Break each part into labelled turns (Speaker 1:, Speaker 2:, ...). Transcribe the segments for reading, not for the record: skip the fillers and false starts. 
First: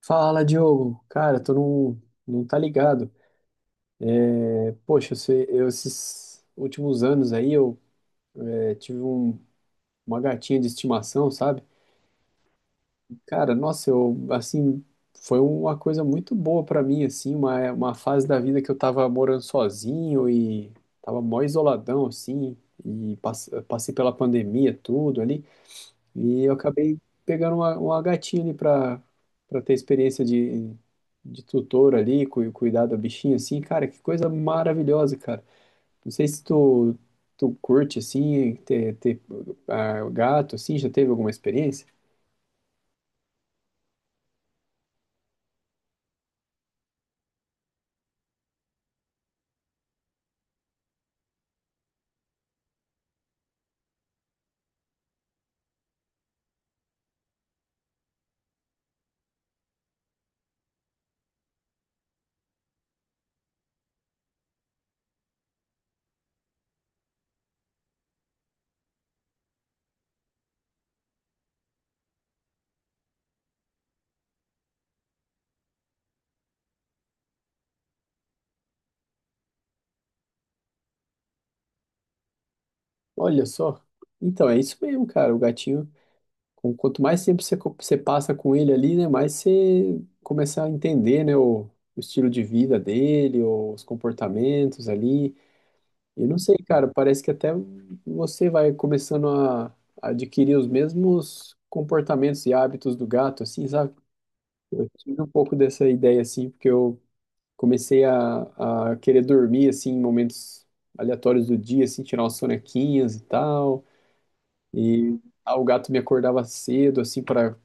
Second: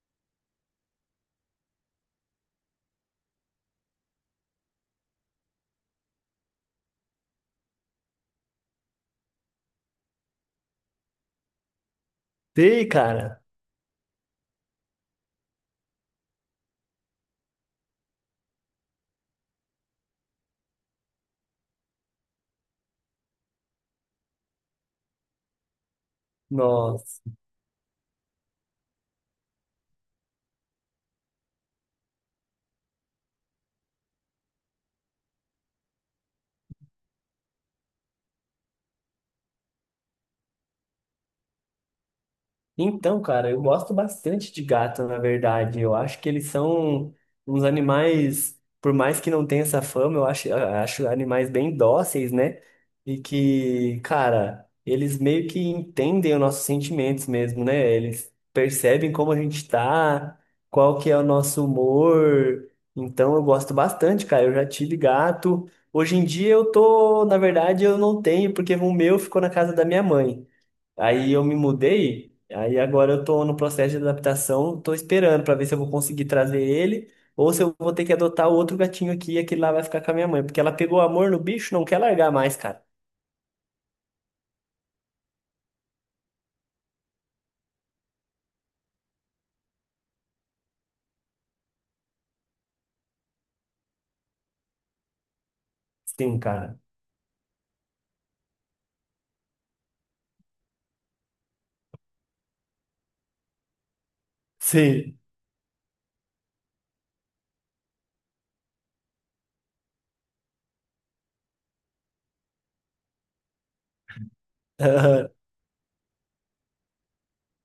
Speaker 1: Fala, Diogo. Cara, tu não tá ligado. Poxa, esses últimos anos aí eu é, tive um- uma gatinha de estimação, sabe?
Speaker 2: Sei, cara.
Speaker 1: Cara, nossa, eu, assim, foi uma coisa muito boa pra mim, assim, uma fase da vida que eu tava morando sozinho e tava mó isoladão, assim, e passei pela pandemia, tudo ali. E eu acabei
Speaker 2: Nossa.
Speaker 1: pegando uma gatinha ali para ter experiência de tutor ali, cuidar da bichinha assim, cara, que coisa maravilhosa, cara. Não sei se tu, Tu curte assim, ter gato assim, já teve alguma experiência?
Speaker 2: Então, cara, eu gosto bastante de gato, na verdade. Eu acho que eles são uns animais, por mais que não tenha essa fama, eu acho animais bem dóceis, né? E que, cara, eles meio que entendem os nossos sentimentos mesmo, né? Eles percebem como a gente tá, qual que é o nosso humor. Então, eu gosto bastante, cara. Eu já tive gato. Hoje em dia eu tô, na verdade, eu não tenho, porque o meu ficou na casa da minha mãe. Aí eu me mudei, aí agora eu tô no processo de adaptação, tô esperando pra ver se eu vou conseguir trazer ele ou se eu vou ter que adotar outro gatinho aqui e aquele lá vai ficar com a minha mãe, porque ela pegou amor no bicho, não quer largar mais, cara.
Speaker 1: Olha só. Então, é isso mesmo, cara, o gatinho, quanto mais tempo você passa com ele ali, né, mais você começa a entender, né, o estilo de vida dele, os comportamentos ali. Eu não
Speaker 2: Sim,
Speaker 1: sei,
Speaker 2: cara.
Speaker 1: cara, parece que até você vai começando a adquirir os mesmos comportamentos e hábitos do gato, assim, sabe? Eu
Speaker 2: Sim.
Speaker 1: tive um pouco dessa ideia, assim, porque eu comecei a querer dormir, assim, em momentos aleatórios do dia, assim, tirar umas sonequinhas e tal, e o gato me acordava cedo, assim, para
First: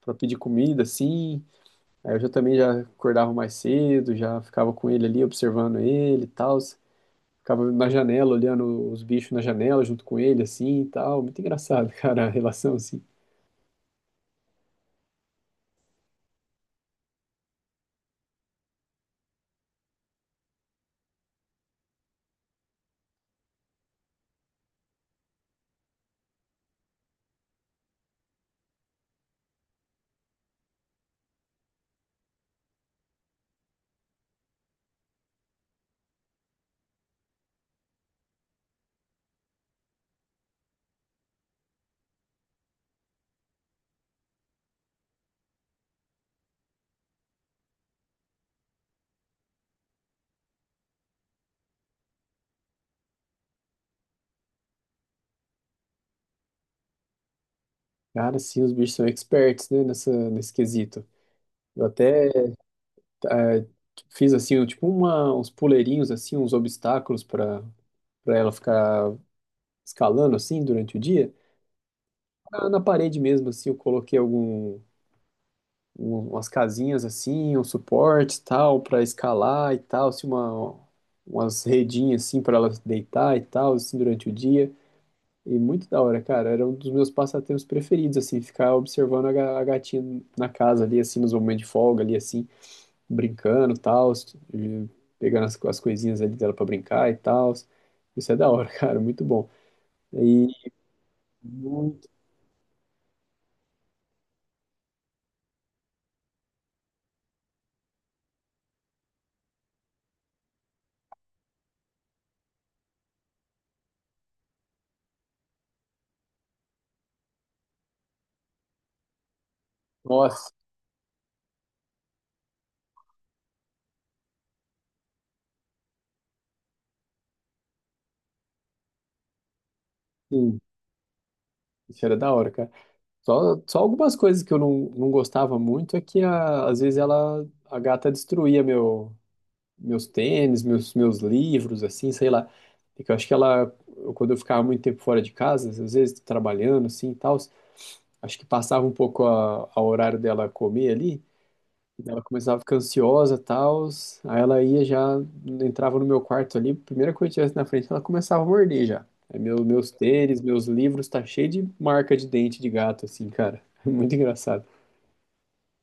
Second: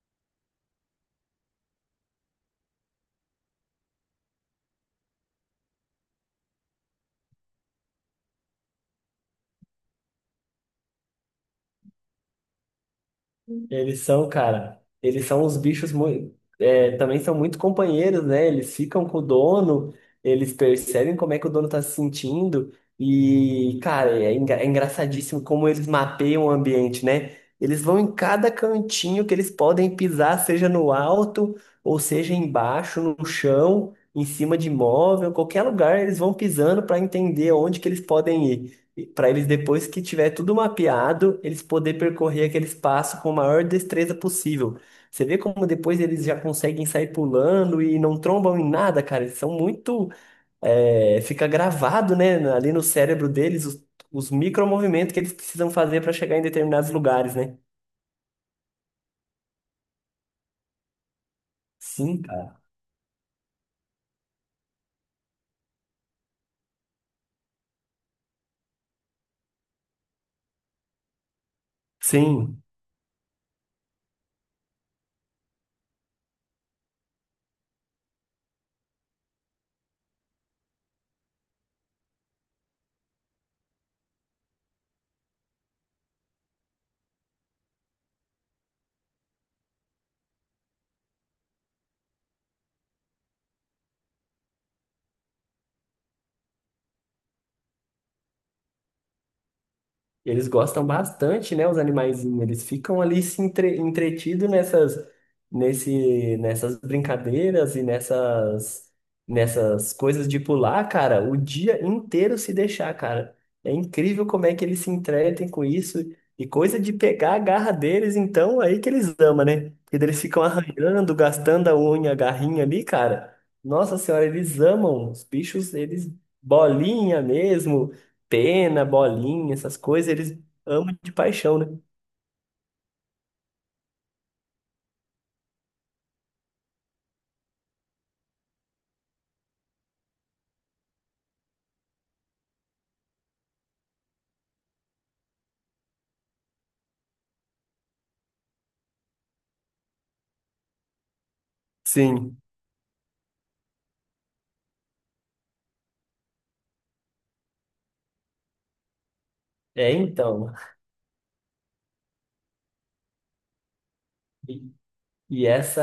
Speaker 1: para pedir comida, assim, aí eu já também já acordava mais cedo, já ficava com ele ali, observando ele e tal. Ficava na janela, olhando os bichos na janela junto com ele, assim e tal. Muito engraçado, cara, a relação, assim.
Speaker 2: Eles são, cara, eles são uns bichos muito, também são muito companheiros, né? Eles ficam com o dono, eles percebem como é que o dono tá se sentindo e, cara, é, engraçadíssimo como eles mapeiam o ambiente, né? Eles vão em cada cantinho que eles podem pisar, seja no alto ou seja embaixo, no chão, em cima de móvel, qualquer lugar eles vão pisando para entender onde que eles podem ir para eles, depois que tiver tudo mapeado, eles poder percorrer aquele espaço com a maior destreza possível. Você vê como depois eles já conseguem sair pulando e não trombam em nada, cara. Eles são muito. É, fica gravado, né, ali no cérebro deles os micromovimentos que eles precisam fazer para chegar em determinados lugares, né?
Speaker 1: Cara, sim, os bichos são experts, né, nesse quesito. Eu
Speaker 2: Sim,
Speaker 1: até
Speaker 2: cara.
Speaker 1: eh, fiz, assim, um, tipo uma, uns puleirinhos, assim, uns obstáculos para ela ficar escalando, assim, durante o dia.
Speaker 2: Sim.
Speaker 1: Na parede mesmo, assim, eu coloquei algum, umas casinhas, assim, um suporte, tal, para escalar e tal, assim, uma, umas redinhas, assim, para ela deitar e tal, assim, durante o dia. E muito da hora, cara. Era um dos meus passatempos preferidos, assim, ficar observando a gatinha na casa ali, assim, nos momentos de folga ali, assim, brincando e tal, e pegando as coisinhas ali dela pra brincar e tal. Isso é da hora, cara, muito bom.
Speaker 2: Eles
Speaker 1: E
Speaker 2: gostam bastante, né, os
Speaker 1: muito,
Speaker 2: animaizinhos. Eles ficam ali se entre, entretidos nessas, nessas brincadeiras e nessas, nessas coisas de pular, cara, o dia inteiro se deixar, cara. É incrível como é que eles se entretem com isso. E coisa de pegar a garra deles, então, aí que eles amam, né? Porque daí eles ficam
Speaker 1: nossa,
Speaker 2: arranhando, gastando a unha, a garrinha ali, cara. Nossa senhora, eles amam. Os bichos, eles bolinha mesmo pena, bolinha, essas coisas, eles
Speaker 1: sim,
Speaker 2: amam de paixão, né?
Speaker 1: isso era da hora, cara. Só algumas coisas que eu não, não gostava muito é que às vezes ela, a gata destruía meu, meus tênis, meus livros, assim, sei lá. Porque eu acho que quando eu ficava muito tempo fora de casa, às vezes trabalhando, assim, e tal, acho que passava um pouco a horário dela comer ali, e ela
Speaker 2: Sim.
Speaker 1: começava a ficar ansiosa, tal, aí ela ia já, entrava no meu quarto ali, primeira coisa que tivesse na frente, ela começava a morder já. Aí meu, meus
Speaker 2: É,
Speaker 1: tênis,
Speaker 2: então.
Speaker 1: meus livros, tá cheio de marca de dente de gato, assim, cara. Muito engraçado.
Speaker 2: E, e essa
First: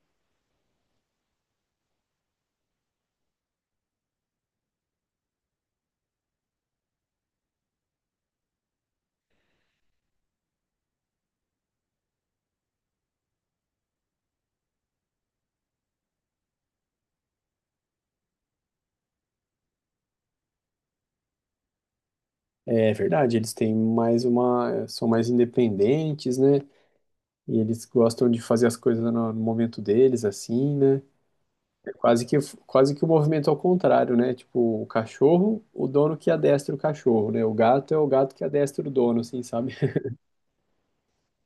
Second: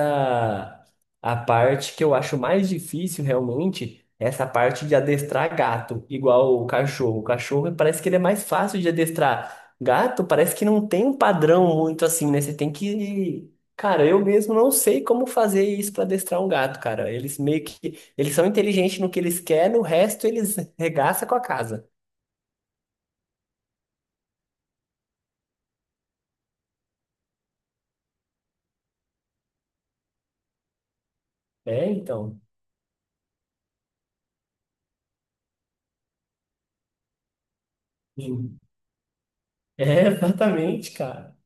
Speaker 2: a parte que eu acho mais difícil realmente, é essa parte de adestrar gato, igual o cachorro. O cachorro parece que ele é mais fácil de adestrar. Gato parece que não tem um padrão muito assim, né? Você tem que... Cara, eu mesmo não sei como fazer isso para adestrar um gato, cara. Eles meio que eles são inteligentes no que eles querem, no resto eles regaçam com a casa.
Speaker 1: É verdade, eles têm mais uma, são mais independentes, né? E eles gostam de fazer as coisas no momento deles, assim, né?
Speaker 2: É,
Speaker 1: É
Speaker 2: então.
Speaker 1: quase que o movimento ao contrário, né? Tipo, o cachorro, o dono que adestra o cachorro, né? O gato é o gato que adestra o dono, assim, sabe?
Speaker 2: É, exatamente, cara.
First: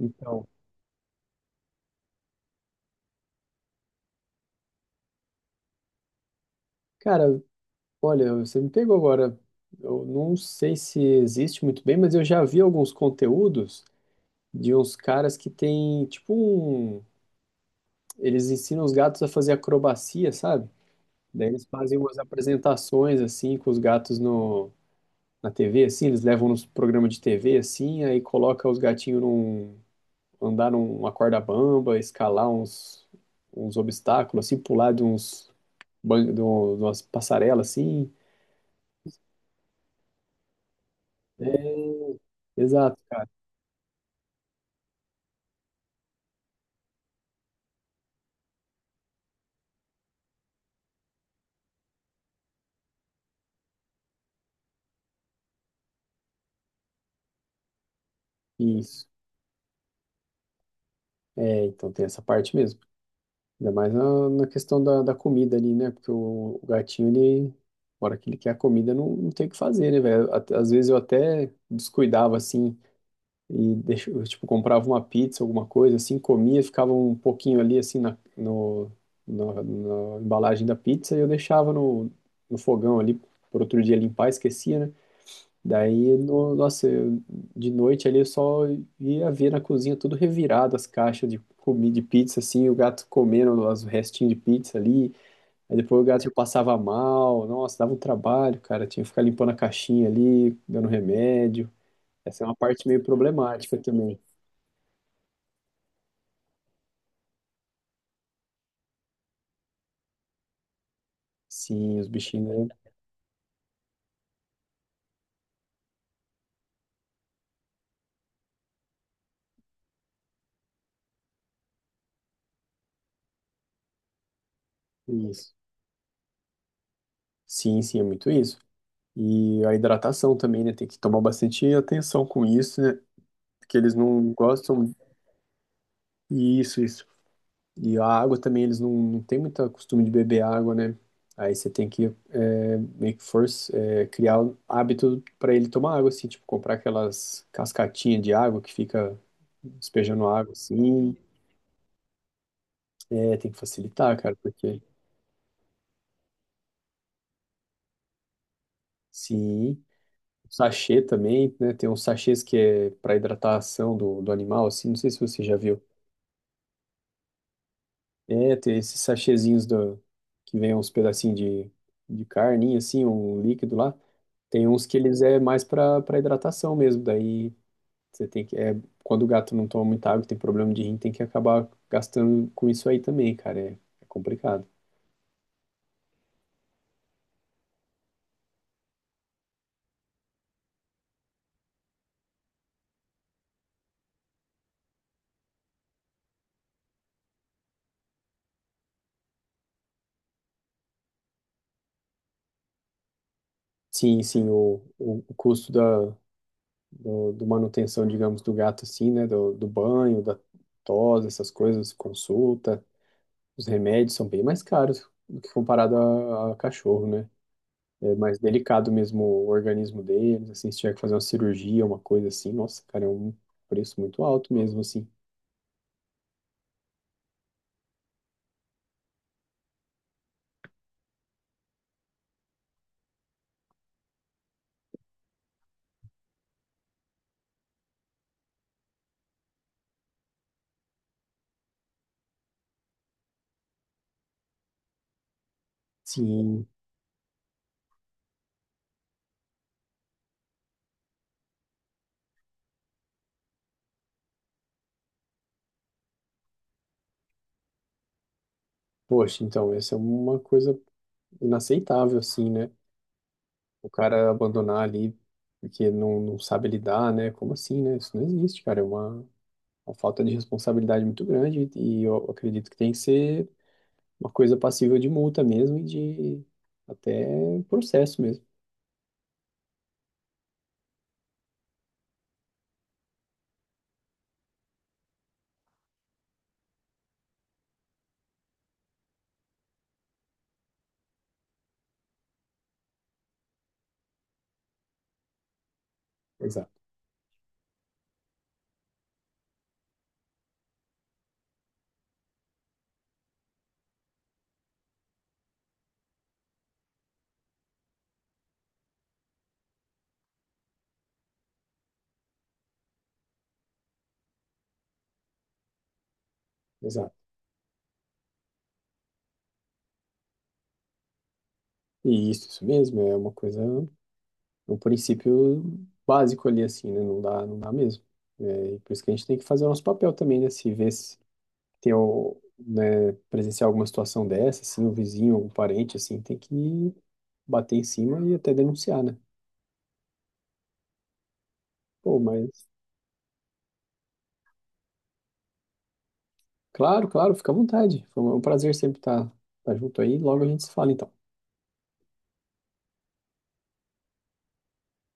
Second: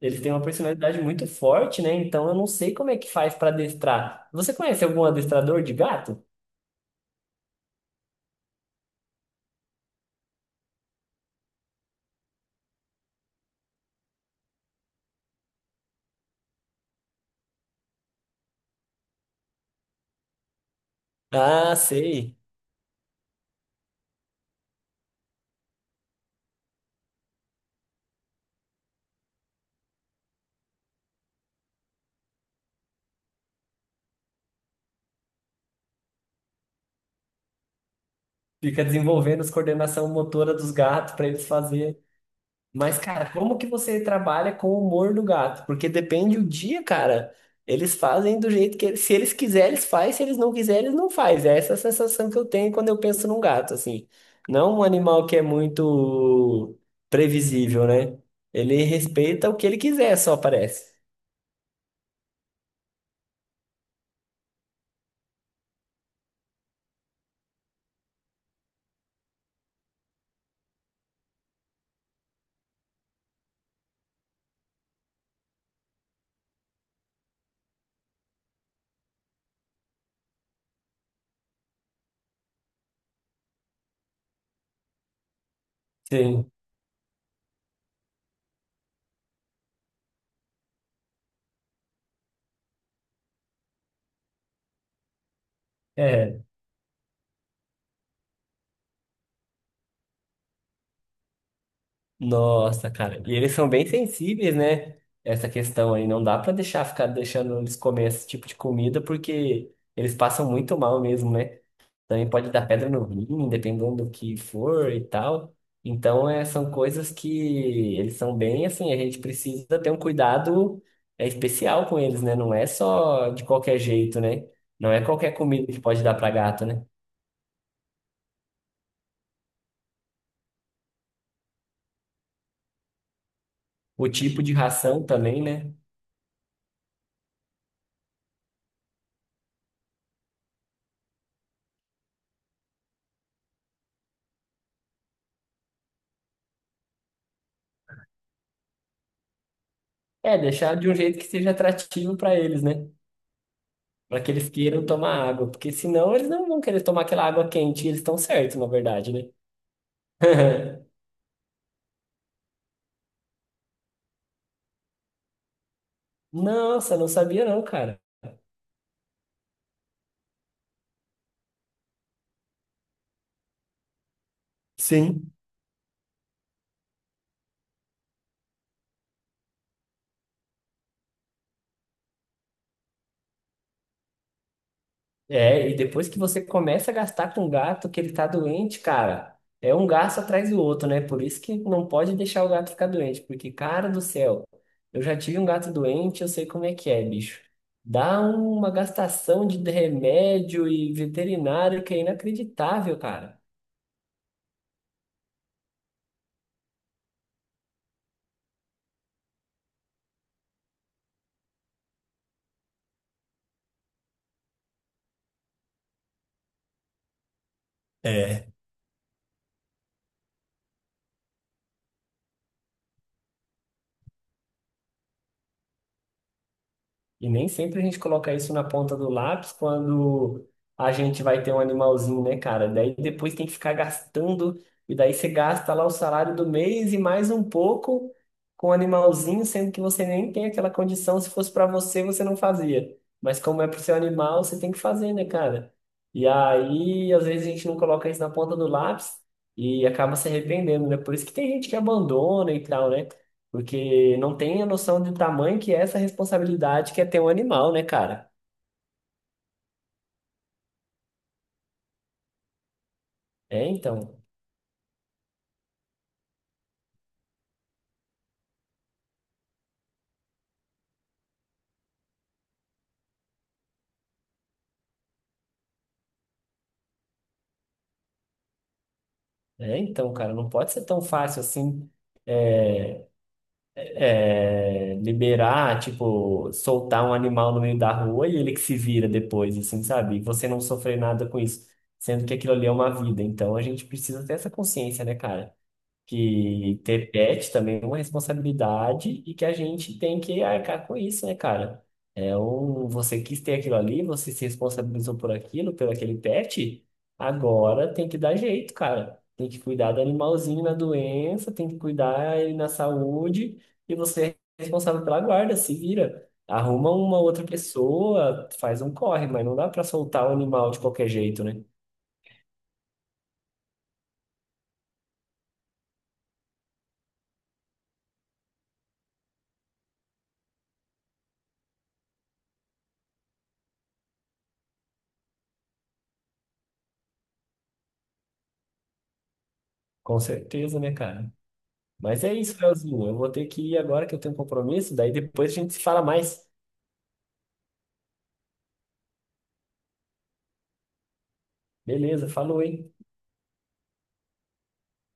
Speaker 2: Ele tem uma personalidade muito forte, né? Então eu não sei como é que faz pra adestrar. Você conhece algum adestrador de gato?
Speaker 1: cara, olha, você me pegou agora. Eu não sei se existe muito bem, mas eu já vi alguns conteúdos de uns caras que tem, tipo, um... Eles ensinam os gatos a fazer acrobacia, sabe? Daí eles
Speaker 2: Ah,
Speaker 1: fazem umas
Speaker 2: sei.
Speaker 1: apresentações, assim, com os gatos no na TV, assim, eles levam nos programas de TV, assim, aí coloca os gatinhos num, andar numa corda bamba, escalar uns, uns obstáculos, assim, pular de uns, de umas passarelas, assim.
Speaker 2: Fica desenvolvendo as coordenação motora dos gatos pra eles
Speaker 1: É,
Speaker 2: fazerem.
Speaker 1: exato,
Speaker 2: Mas,
Speaker 1: cara,
Speaker 2: cara, como que você trabalha com o humor do gato? Porque depende o dia, cara. Eles fazem do jeito que eles, se eles quiserem, eles fazem, se eles não quiserem, eles não fazem. É essa a sensação que eu tenho quando eu penso num gato, assim. Não um animal que é muito previsível, né? Ele
Speaker 1: isso.
Speaker 2: respeita o que ele quiser, só parece.
Speaker 1: É, então tem essa parte mesmo. Ainda mais na, na questão da comida ali, né? Porque o gatinho, ele, na hora que ele quer a comida, não tem o que fazer, né, velho? Às vezes eu até descuidava, assim, e deixa, eu, tipo, comprava uma pizza, alguma coisa, assim, comia, ficava um pouquinho ali, assim, na, no, na, na embalagem da pizza e eu deixava no fogão ali por outro dia limpar, esquecia, né? Daí,
Speaker 2: Sim.
Speaker 1: no, Nossa, de noite ali eu só ia ver na cozinha tudo revirado, as caixas de comida, de pizza, assim, o gato comendo os restinhos de pizza ali, aí depois o gato já
Speaker 2: É.
Speaker 1: passava mal, nossa, dava um trabalho, cara, tinha que ficar limpando a caixinha ali, dando remédio, essa é uma parte
Speaker 2: Nossa,
Speaker 1: meio
Speaker 2: cara. E eles são
Speaker 1: problemática
Speaker 2: bem
Speaker 1: também.
Speaker 2: sensíveis, né? Essa questão aí. Não dá pra deixar ficar deixando eles comer esse tipo de comida, porque eles passam muito mal mesmo, né?
Speaker 1: Sim, os
Speaker 2: Também pode dar
Speaker 1: bichinhos, né?
Speaker 2: pedra no rim, dependendo do que for e tal. Então, é, são coisas que eles são bem assim, a gente precisa ter um cuidado é, especial com eles, né? Não é só de qualquer jeito, né? Não é qualquer
Speaker 1: Isso.
Speaker 2: comida que pode dar para gato, né?
Speaker 1: Sim, sim, é muito isso. E a hidratação também, né? Tem que tomar bastante atenção com isso, né? Porque eles
Speaker 2: O
Speaker 1: não
Speaker 2: tipo de
Speaker 1: gostam.
Speaker 2: ração também, né?
Speaker 1: Isso, isso. E a água também, eles não, não têm muito costume de beber água, né? Aí você tem que meio que force, é, criar um hábito para ele tomar água, assim, tipo, comprar aquelas cascatinhas de água que fica despejando
Speaker 2: É,
Speaker 1: água,
Speaker 2: deixar de um
Speaker 1: assim.
Speaker 2: jeito que seja atrativo para eles, né?
Speaker 1: É, tem que facilitar,
Speaker 2: Para que
Speaker 1: cara,
Speaker 2: eles
Speaker 1: porque
Speaker 2: queiram tomar água, porque senão eles não vão querer tomar aquela água quente, e eles estão certos, na verdade, né?
Speaker 1: sim. Sachê também, né? Tem uns sachês que é para hidratação do animal, assim. Não sei se você já viu.
Speaker 2: Nossa, não sabia não, cara.
Speaker 1: É, tem esses sachêzinhos que vem uns pedacinhos de carninha, assim, um líquido lá. Tem uns que eles
Speaker 2: Sim.
Speaker 1: é mais para hidratação mesmo. Daí você tem que. É, quando o gato não toma muita água, tem problema de rim, tem que acabar gastando com isso aí também, cara. É, é complicado.
Speaker 2: É, e depois que você começa a gastar com o gato que ele tá doente, cara, é um gasto atrás do outro, né? Por isso que não pode deixar o gato ficar doente, porque, cara do céu, eu já tive um gato doente, eu sei como é que é, bicho. Dá uma gastação de remédio e veterinário que é inacreditável, cara.
Speaker 1: Sim, sim, o custo do, do manutenção, digamos, do gato, assim, né? Do banho, da tosa, essas coisas, consulta. Os remédios são bem mais caros do que comparado a cachorro, né? É mais
Speaker 2: É.
Speaker 1: delicado mesmo o organismo deles, assim, se tiver que fazer uma cirurgia, uma coisa assim, nossa, cara, é um preço muito alto mesmo, assim.
Speaker 2: E nem sempre a gente coloca isso na ponta do lápis quando a gente vai ter um animalzinho, né, cara? Daí depois tem que ficar gastando, e daí você gasta lá o salário do mês e mais um pouco com o animalzinho, sendo que você nem tem aquela condição. Se fosse para você, você não fazia. Mas como é pro seu animal, você tem que fazer, né, cara? E
Speaker 1: Sim,
Speaker 2: aí, às vezes a gente não coloca isso na ponta do lápis e acaba se arrependendo, né? Por isso que tem gente que abandona e tal, né? Porque não tem a noção do tamanho que é essa responsabilidade que é ter um animal, né, cara?
Speaker 1: poxa, então, essa é uma coisa inaceitável, assim, né?
Speaker 2: É
Speaker 1: O
Speaker 2: então,
Speaker 1: cara abandonar ali porque não sabe lidar, né? Como assim, né? Isso não existe, cara, é uma falta de responsabilidade muito grande e eu acredito que tem que ser uma coisa passível de multa mesmo e de até processo mesmo.
Speaker 2: é então, cara, não pode ser tão fácil assim é, é, liberar, tipo, soltar um animal no meio da rua e ele que se vira depois, assim, sabe? E você não sofrer nada com isso, sendo que aquilo ali é uma vida. Então a gente precisa ter essa consciência, né, cara?
Speaker 1: Exato,
Speaker 2: Que ter pet também é uma responsabilidade e que a gente tem que arcar com isso, né, cara? É um, você quis ter aquilo ali, você se responsabilizou por aquilo, pelo aquele pet, agora tem que dar jeito, cara. Tem que cuidar do animalzinho na doença, tem que cuidar ele na saúde e você é responsável pela guarda, se vira. Arruma
Speaker 1: exato.
Speaker 2: uma outra pessoa, faz um corre, mas não dá pra soltar o animal de qualquer jeito, né?
Speaker 1: E isso mesmo, é uma coisa, um princípio básico ali assim, né? Não dá mesmo. É, e por isso que a gente tem que fazer o nosso papel também, né? Se ver se tem o, né, presenciar alguma situação dessa, assim, o vizinho, algum parente, assim, tem que bater em cima e até denunciar, né?
Speaker 2: Com certeza, né, cara?
Speaker 1: Pô,
Speaker 2: Mas é isso,
Speaker 1: mas
Speaker 2: Leozinho. Eu vou ter que ir agora que eu tenho um compromisso. Daí depois a gente se fala mais.
Speaker 1: claro, claro, fica à vontade. Foi um prazer sempre estar junto aí. Logo a gente se fala, então.
Speaker 2: Beleza, falou, hein?